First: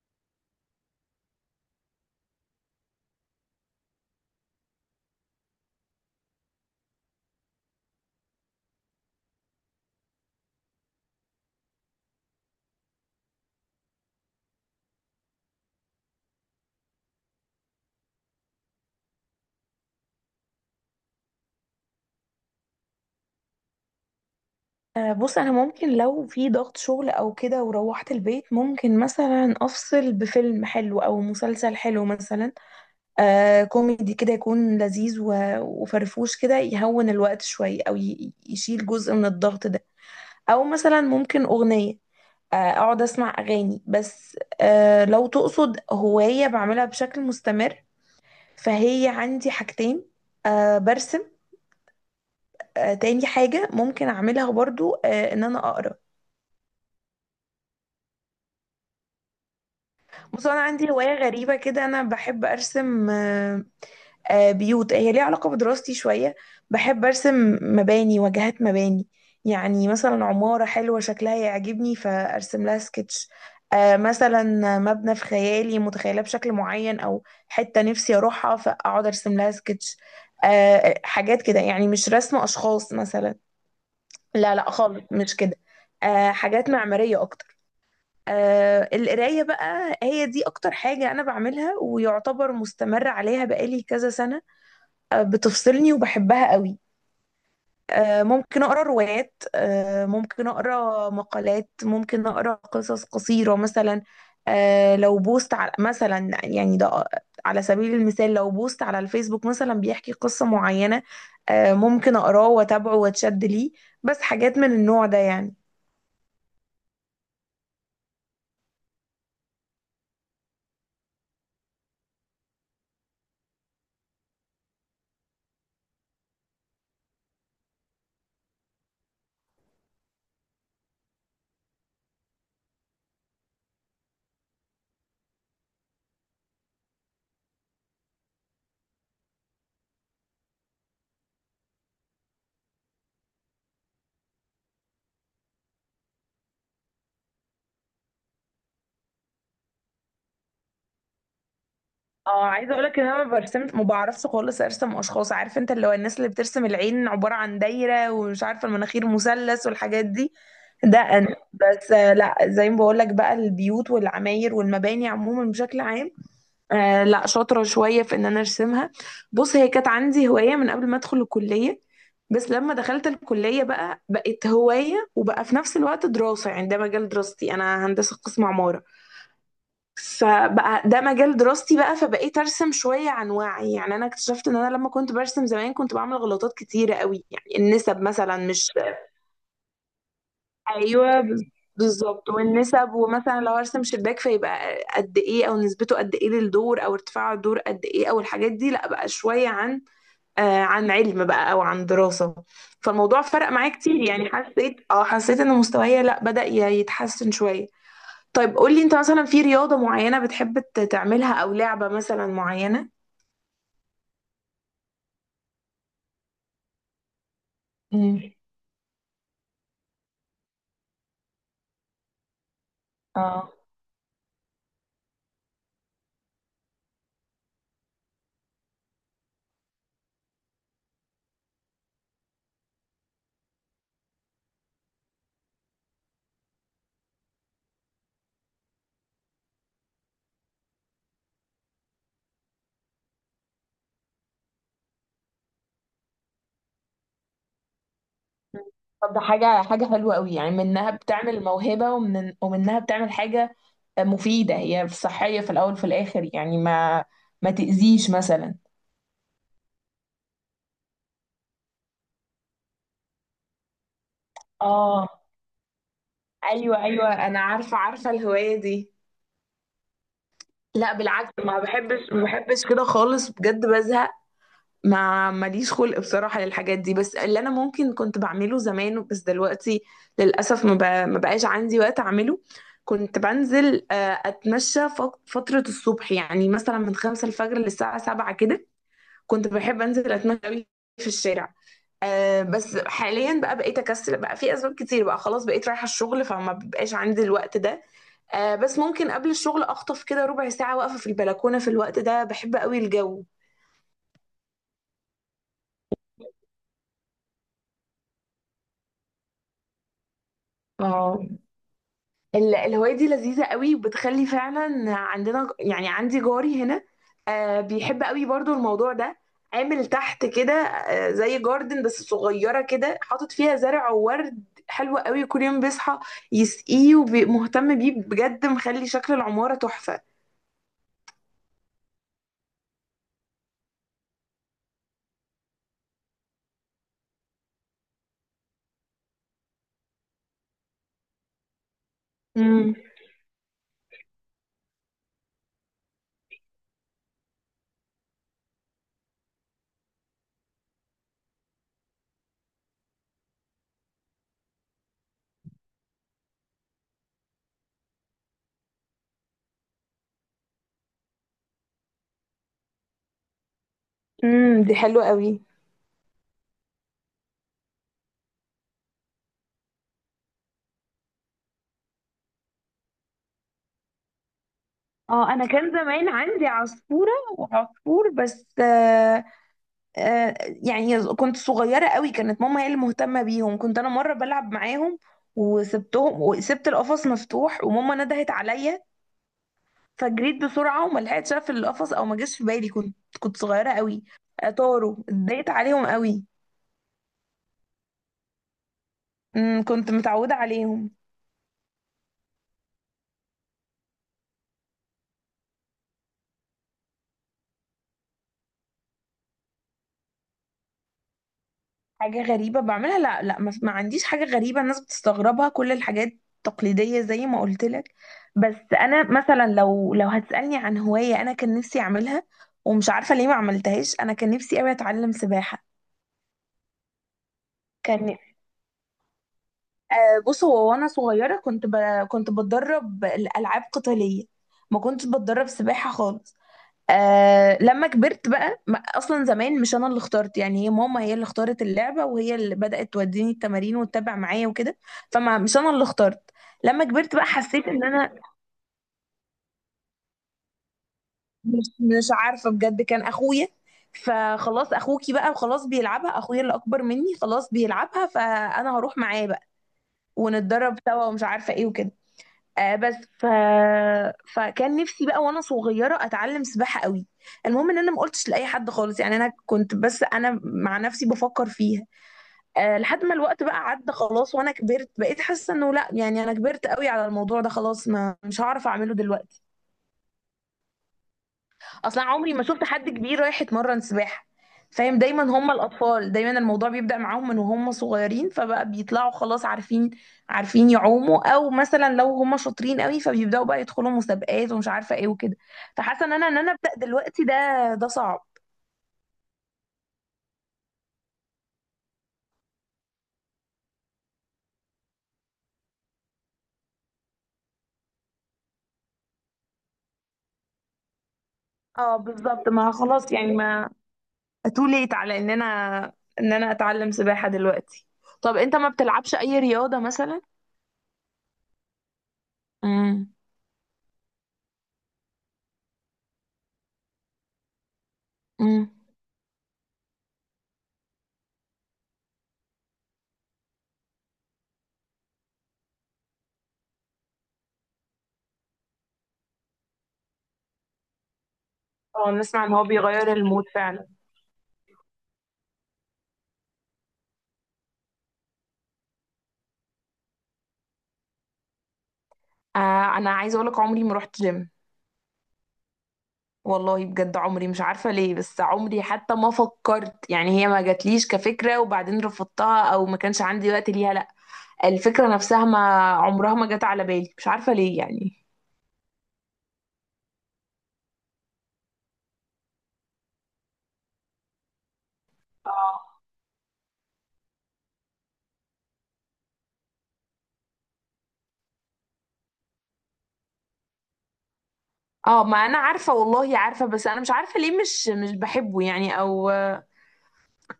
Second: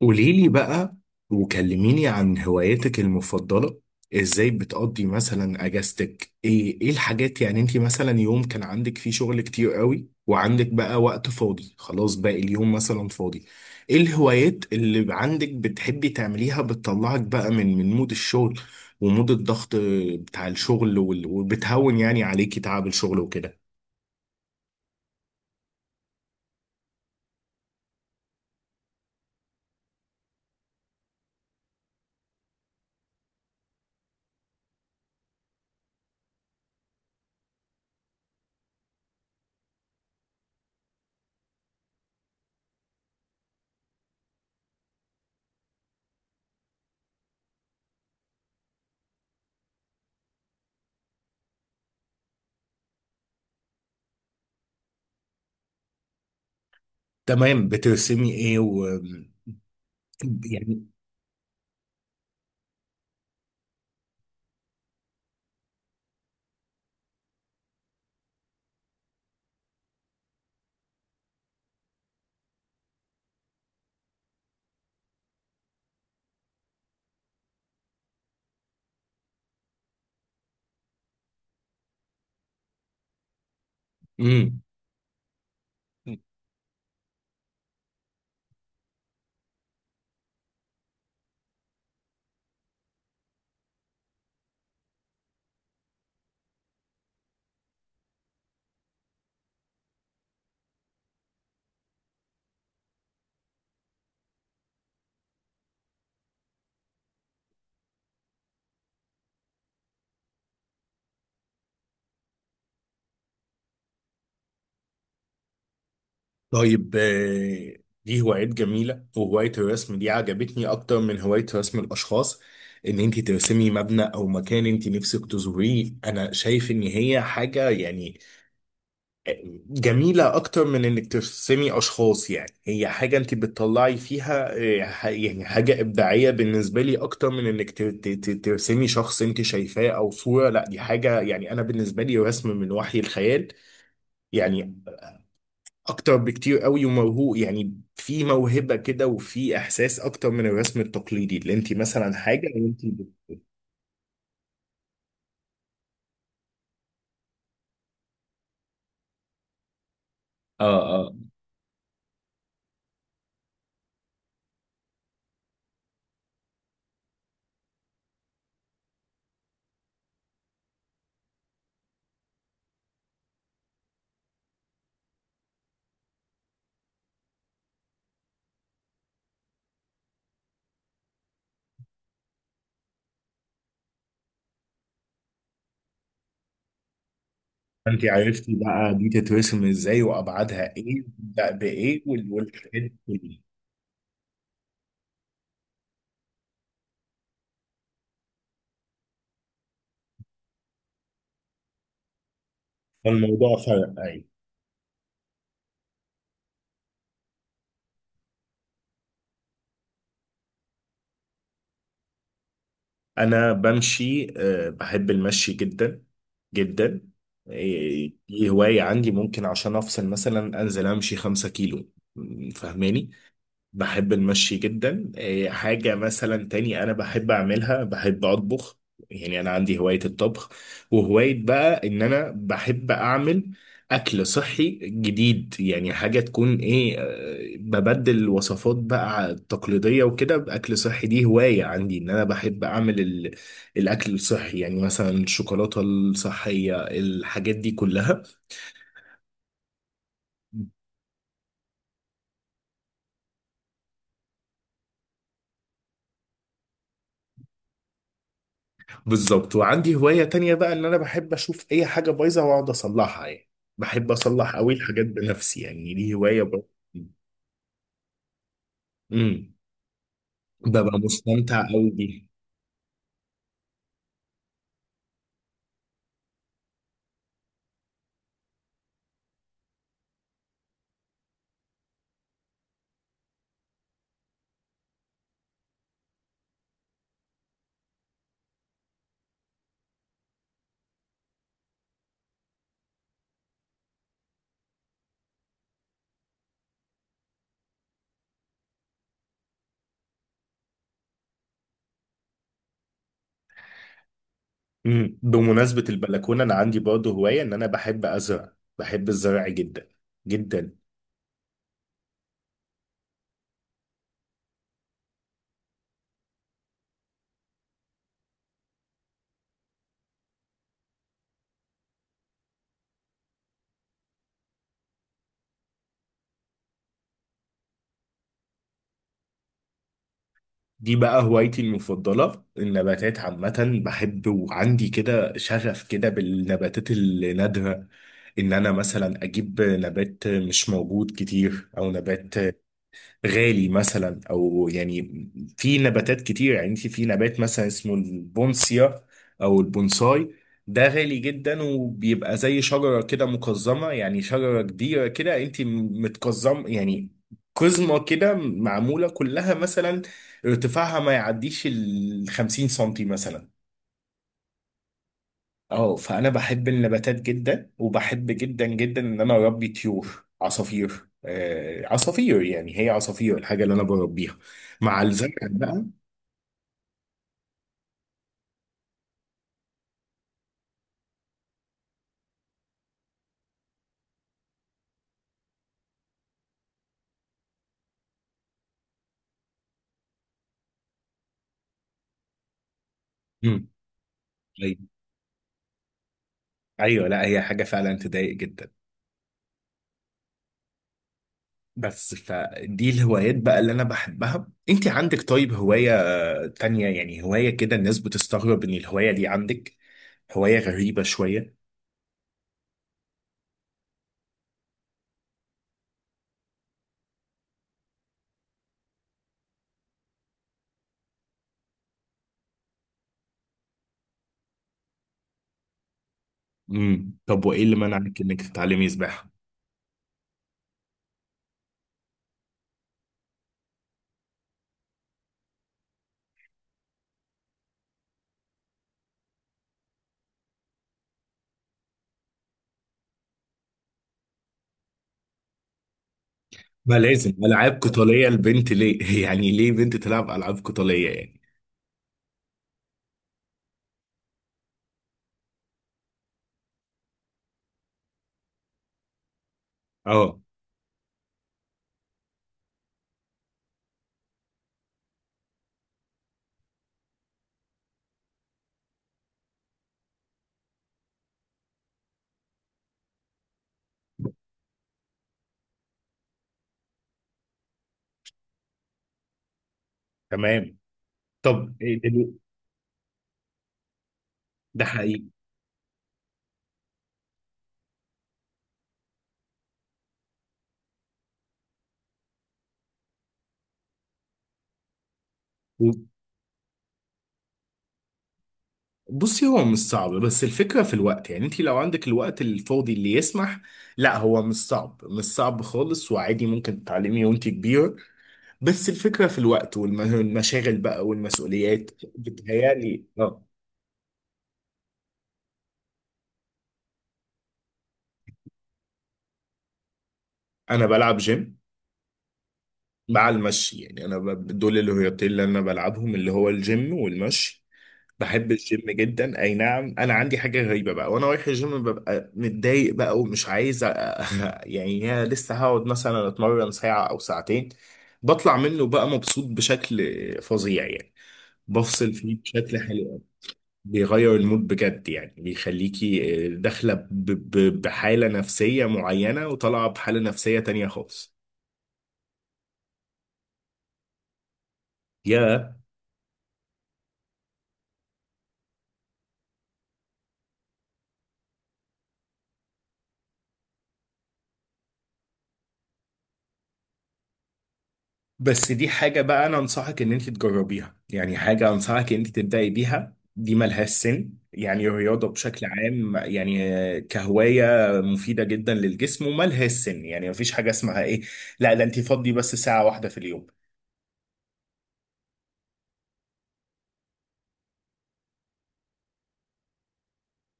قولي لي بقى، وكلميني عن هواياتك المفضلة. ازاي بتقضي مثلا اجازتك؟ ايه ايه الحاجات، يعني انت مثلا يوم كان عندك فيه شغل كتير قوي وعندك بقى وقت فاضي، خلاص باقي اليوم مثلا فاضي، ايه الهوايات اللي عندك بتحبي تعمليها، بتطلعك بقى من مود الشغل ومود الضغط بتاع الشغل وبتهون يعني عليكي تعب الشغل وكده. بص انا ممكن لو في ضغط شغل او كده وروحت البيت ممكن مثلا افصل بفيلم حلو او مسلسل حلو مثلا. كوميدي كده يكون لذيذ وفرفوش كده يهون الوقت شوية او يشيل جزء من الضغط ده. او مثلا ممكن اغنية، اقعد اسمع اغاني. بس لو تقصد هواية بعملها بشكل مستمر فهي عندي حاجتين. برسم. تاني حاجة ممكن اعملها برضو ان انا اقرا. تمام، بترسمي ايه و بص انا يعني؟ عندي هوايه غريبه كده، انا بحب ارسم بيوت، هي ليها علاقه بدراستي شويه. بحب ارسم مباني، واجهات مباني. يعني مثلا عماره حلوه شكلها يعجبني فارسم لها سكتش. مثلا مبنى في خيالي متخيله بشكل معين او حته نفسي اروحها فاقعد ارسم لها سكتش. آه، حاجات كده، يعني مش رسم اشخاص مثلا. لا امم لا خالص مش كده، حاجات معماريه اكتر. القراية بقى هي دي أكتر حاجة أنا بعملها ويعتبر مستمرة عليها بقالي كذا سنة. بتفصلني وبحبها قوي. ممكن أقرأ روايات، ممكن أقرأ مقالات، ممكن أقرأ قصص قصيرة مثلا. لو بوست على مثلا يعني ده، على سبيل المثال لو بوست على الفيسبوك مثلا بيحكي قصة معينة ممكن أقراه وأتابعه وأتشد ليه. بس حاجات من النوع ده يعني. طيب. دي هوايات جميلة، وهواية الرسم دي عجبتني أكتر من هواية رسم الأشخاص. إن أنت ترسمي مبنى أو مكان أنت نفسك تزوريه، أنا شايف إن هي حاجة يعني آه، جميلة أكتر من إنك ترسمي أشخاص. يعني هي حاجة أنت بتطلعي فيها، يعني حاجة إبداعية بالنسبة لي أكتر من إنك ترسمي شخص أنت شايفاه أو صورة. لا دي حاجة يعني أنا بالنسبة لي رسم من وحي الخيال يعني، اكتر بكتير قوي وموهوب. يعني في موهبة كده وفي احساس اكتر من الرسم التقليدي اللي انت مثلا اه حاجة عايزه وانت اقولك ان انا ما برسمش، ما بعرفش خالص ارسم اشخاص. عارف انت اللي هو الناس اللي بترسم العين عباره عن دايره ومش عارفه المناخير مثلث والحاجات دي. اه ده اه. انا بس لا، زي ما بقولك بقى البيوت والعماير والمباني عموما بشكل عام. لا، شاطره شويه في ان انا ارسمها. بص، هي كانت عندي هوايه من قبل ما ادخل الكليه، بس لما دخلت الكليه بقى بقت هوايه وبقى في نفس الوقت دراسه، يعني ده مجال دراستي، انا هندسه قسم عماره. فبقى ده مجال دراستي بقى فبقيت ارسم شويه عن وعي. يعني انا اكتشفت ان انا لما كنت برسم زمان كنت بعمل غلطات كتيره قوي، يعني النسب انت مثلا عرفتي مش. بقى دي تترسم ازاي وابعادها ايه ايوه وتبدأ بايه بالظبط، والحاجات والنسب، دي كلها. ومثلا لو ارسم شباك فيبقى قد ايه او نسبته قد ايه للدور او ارتفاع الدور قد ايه او الحاجات دي. لا بقى شويه عن عن علم بقى او عن دراسه. فالموضوع فرق فالموضوع معايا فرق، كتير، ايوه. يعني حسيت ان مستواي لا بدأ يتحسن شويه. طيب قولي انت مثلا في رياضة معينة بتحب تعملها او لعبة مثلا معينة؟ انا بمشي، بحب المشي جدا جدا. إيه، امم. دي هواية عندي ممكن عشان افصل مثلا انزل امشي 5 كيلو. م، فاهماني؟ اه. بحب المشي جدا. إيه، حاجة مثلا تاني أنا بحب أعملها، بحب أطبخ. يعني أنا عندي هواية الطبخ، وهواية بقى إن أنا بحب أعمل أكل صحي جديد. يعني حاجة تكون إيه، ببدل وصفات بقى التقليدية وكده بأكل صحي. دي هواية عندي إن أنا بحب أعمل الأكل الصحي، يعني مثلا الشوكولاتة الصحية، الحاجات دي كلها. طب ده حاجة حلوة قوي، يعني منها بتعمل موهبة ومنها بتعمل حاجة مفيدة، هي صحية في الأول وفي الآخر، يعني ما ما تأذيش مثلا. بالظبط، وعندي هواية تانية بقى ان انا بحب اشوف اي حاجة بايظة واقعد اصلحها. يعني بحب اصلح قوي الحاجات اه، بنفسي، يعني دي هواية برضه. ايوه ايوه، انا عارفة الهواية دي. امم، لا ببقى بالعكس، ما مستمتع قوي بحبش ما بيها. بحبش كده خالص، بجد بزهق. ما ماليش خلق بصراحة للحاجات دي، بس اللي انا ممكن كنت بعمله زمان بس دلوقتي للأسف ما بقاش عندي وقت اعمله. كنت بنزل اتمشى فترة الصبح، يعني مثلا من 5 الفجر للساعة 7 كده. كنت بحب انزل اتمشى أوي في الشارع. بس حاليا بقى بقيت اكسل، بقى في اسباب كتير بقى، خلاص بقيت رايحة الشغل فما بيبقاش عندي الوقت ده. بس ممكن قبل الشغل اخطف كده ربع ساعة واقفة في البلكونة، في الوقت ده بحب قوي الجو. امم، بمناسبة البلكونة انا عندي برضه هواية ان انا بحب ازرع، بحب الزرع جدا جدا. اه، الهواية دي لذيذة قوي وبتخلي فعلا، عندنا يعني عندي جاري هنا بيحب قوي برضو الموضوع ده. عامل تحت كده زي جاردن بس صغيرة كده، حاطط فيها زرع وورد حلو قوي، كل يوم بيصحى يسقيه ومهتم بيه بجد، مخلي شكل العمارة تحفة. دي بقى هوايتي المفضلة، النباتات عامة بحب، وعندي كده شغف كده بالنباتات النادرة. ان انا مثلا اجيب نبات مش موجود كتير، او نبات امم. غالي مثلا، او يعني في نباتات كتير. يعني انت في نبات مثلا اسمه البونسيا او البونساي، ده غالي جدا، وبيبقى زي شجرة كده مقزمة. يعني شجرة كبيرة كده انت متقزم، يعني قزمة كده، معمولة كلها مثلا ارتفاعها ما يعديش ال 50 سنتي مثلا. امم، دي حلوة قوي. اه فانا بحب النباتات جدا، وبحب جدا جدا ان انا اربي طيور عصافير. آه عصافير، يعني هي عصافير الحاجه اللي انا بربيها مع الزرع اه، انا كان بقى. زمان عندي عصفورة وعصفور بس. آه، يعني كنت صغيرة قوي، كانت ماما هي اللي مهتمة بيهم، كنت أنا مرة بلعب معاهم وسبتهم وسبت القفص مفتوح وماما ندهت عليا فجريت بسرعة وما لحقتش أقفل القفص أو ما جاش في بالي، كنت مم. صغيرة قوي. طيب. طاروا، اتضايقت عليهم قوي. ايوه، لا هي حاجه فعلا تضايق جدا. أمم، كنت متعودة عليهم. بس فدي الهوايات بقى اللي انا بحبها. انت عندك طيب هوايه تانية، يعني هوايه كده الناس بتستغرب ان الهوايه دي عندك، هوايه غريبه شويه؟ حاجة غريبة بعملها؟ لا لا، ما ما عنديش حاجة غريبة الناس بتستغربها، كل الحاجات تقليدية زي ما قلت لك. بس انا مثلا لو لو هتسألني عن هواية انا كان نفسي اعملها ومش عارفة ليه ما عملتهاش، انا كان نفسي قوي اتعلم سباحة. امم، طب وايه اللي كان منعك نفسي. انك تتعلمي سباحه؟ بص، هو وانا صغيرة كنت بتدرب الألعاب قتالية، ما كنتش بتدرب سباحة خالص. لما كبرت بقى اصلا زمان مش انا اللي اخترت، يعني هي ماما هي اللي اختارت اللعبه وهي اللي بدات توديني التمارين وتتابع معايا وكده، فما مش انا اللي اخترت. لما ما كبرت بقى لازم حسيت العاب ان انا قتاليه البنت ليه؟ يعني ليه بنت تلعب العاب قتاليه يعني؟ مش عارفه بجد، كان اخويا. فخلاص، اخوكي بقى وخلاص بيلعبها، اخويا اللي اكبر مني خلاص بيلعبها فانا هروح معاه بقى اه. ونتدرب سوا ومش عارفه ايه وكده. آه بس ف... فكان نفسي بقى وانا صغيره اتعلم سباحه قوي. المهم ان انا ما قلتش لاي حد خالص، يعني انا كنت بس انا مع نفسي بفكر فيها. لحد ما الوقت بقى عدى خلاص وانا كبرت، بقيت حاسه انه لا، يعني انا كبرت قوي على الموضوع ده خلاص، ما مش هعرف اعمله دلوقتي. تمام. طب إيه اصلا عمري ما شفت حد كبير رايح يتمرن سباحه، ده فاهم؟ دايما حقيقي. هم الاطفال، دايما الموضوع بيبدأ معاهم من وهم صغيرين، فبقى بيطلعوا خلاص عارفين، يعوموا، او مثلا لو هم شاطرين قوي فبيبدأوا بقى يدخلوا مسابقات ومش عارفه ايه وكده. فحاسه و- ان انا، ابدأ دلوقتي، ده ده صعب. بصي، هو مش صعب، بس الفكره في الوقت، يعني انت لو عندك الوقت الفاضي اللي يسمح. لا هو مش صعب، مش صعب خالص، وعادي ممكن تتعلمي وانت كبيره، بس الفكره في الوقت والمشاغل بقى والمسؤوليات. اه بالظبط، ما بتهيالي خلاص يعني، اه. ما too late على ان انا اتعلم سباحه دلوقتي. طب انت ما بتلعبش اي رياضه مثلا؟ انا بلعب جيم امم. مع المشي، يعني انا دول الرياضتين اللي انا بلعبهم، اللي هو الجيم والمشي. بحب امم. الجيم جدا. اي نعم، انا عندي حاجه غريبه بقى، وانا رايح الجيم ببقى متضايق بقى، ومش عايز يعني يا لسه هقعد مثلا اتمرن ساعه او ساعتين. بطلع منه بقى مبسوط بشكل فظيع يعني، اه، بفصل فيه نسمع ان هو بشكل حلو بيغير أوي. المود فعلا. بيغير المود بجد، يعني بيخليكي داخله بحاله نفسيه معينه، وطالعه بحاله نفسيه تانية خالص. انا عايزه اقولك عمري ما رحت جيم يا والله، بجد عمري، مش عارفه ليه بس عمري حتى ما فكرت، يعني هي ما جاتليش كفكره وبعدين رفضتها او ما كانش عندي وقت ليها، لا الفكره نفسها ما عمرها ما جت على بالي، مش عارفه ليه يعني. بس دي حاجة بقى أنا أنصحك إن أنت تجربيها، يعني حاجة أنصحك إن أنت تبدأي بيها. دي ملهاش سن، يعني الرياضة بشكل اه عام، يعني كهواية مفيدة جدا للجسم، وملهاش سن. يعني مفيش حاجة اسمها إيه، لا ده أنت فضي بس ساعة واحدة في اليوم. اه، ما انا عارفه والله، عارفه بس انا مش عارفه ليه، مش بحبه يعني او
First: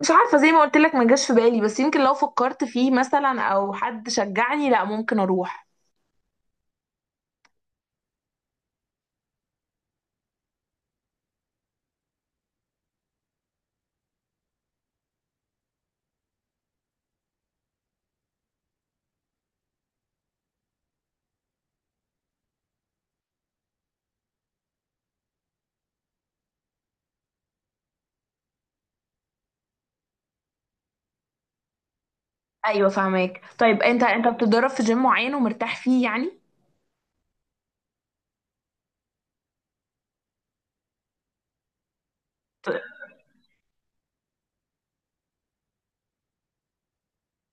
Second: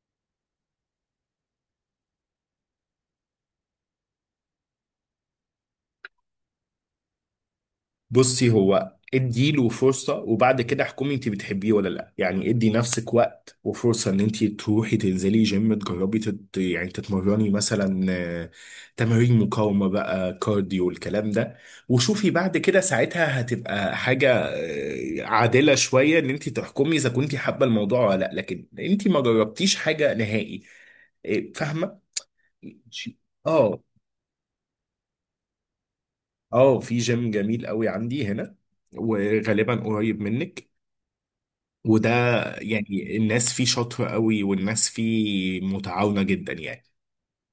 مش عارفه، زي ما قلت لك ما جاش في بالي، بس يمكن لو فكرت فيه مثلا او حد شجعني لا ممكن اروح. بصي هو ادي له فرصة، وبعد كده احكمي انت بتحبيه ولا لا. يعني ادي نفسك وقت وفرصة ان انت تروحي تنزلي جيم تجربي يعني تتمرني مثلا، تمارين مقاومة بقى كارديو والكلام ده. وشوفي بعد كده، ساعتها هتبقى حاجة عادلة شوية ان انت تحكمي اذا كنت حابة الموضوع ولا لا. لكن انت ما جربتيش حاجة نهائي. إيه، فاهمة. ايوه فهماك. اه. طيب انت، انت بتتدرب في جيم معين ومرتاح فيه يعني؟ اه في جيم جميل قوي عندي هنا، وغالبا قريب منك، وده يعني الناس فيه شاطرة قوي، والناس فيه متعاونة جدا يعني.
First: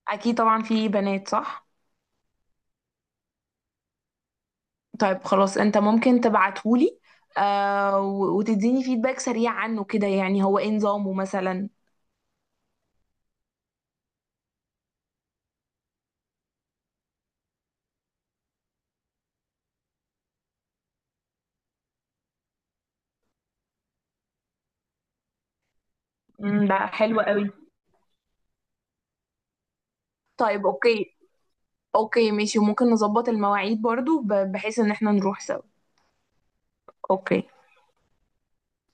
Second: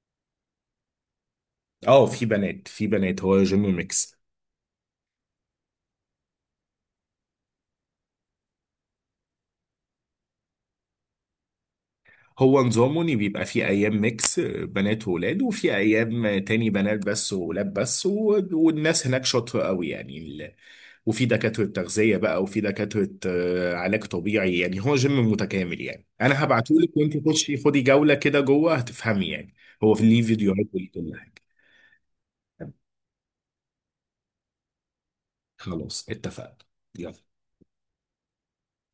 اكيد طبعا في بنات صح؟ اه في بنات، في بنات، هو جيم ميكس. طيب خلاص، انت ممكن تبعتهولي وتديني فيدباك سريع عنه كده، يعني هو ايه نظامه مثلا. هو نظامه ان بيبقى في ايام ميكس بنات وولاد، وفي ايام تاني بنات بس وولاد بس، والناس هناك شاطرة قوي يعني وفي دكاترة تغذية بقى، وفي دكاترة علاج طبيعي. يعني هو جيم متكامل، يعني انا امم، ده هبعتهولك، حلو وانت قوي. خشي خدي جولة كده جوه هتفهمي، يعني هو في ليه فيديوهات طيب وليه كل اوكي، حاجة. اوكي ماشي، وممكن نظبط المواعيد برضو بحيث ان احنا نروح سوا. خلاص، اتفقنا. يلا. اوكي.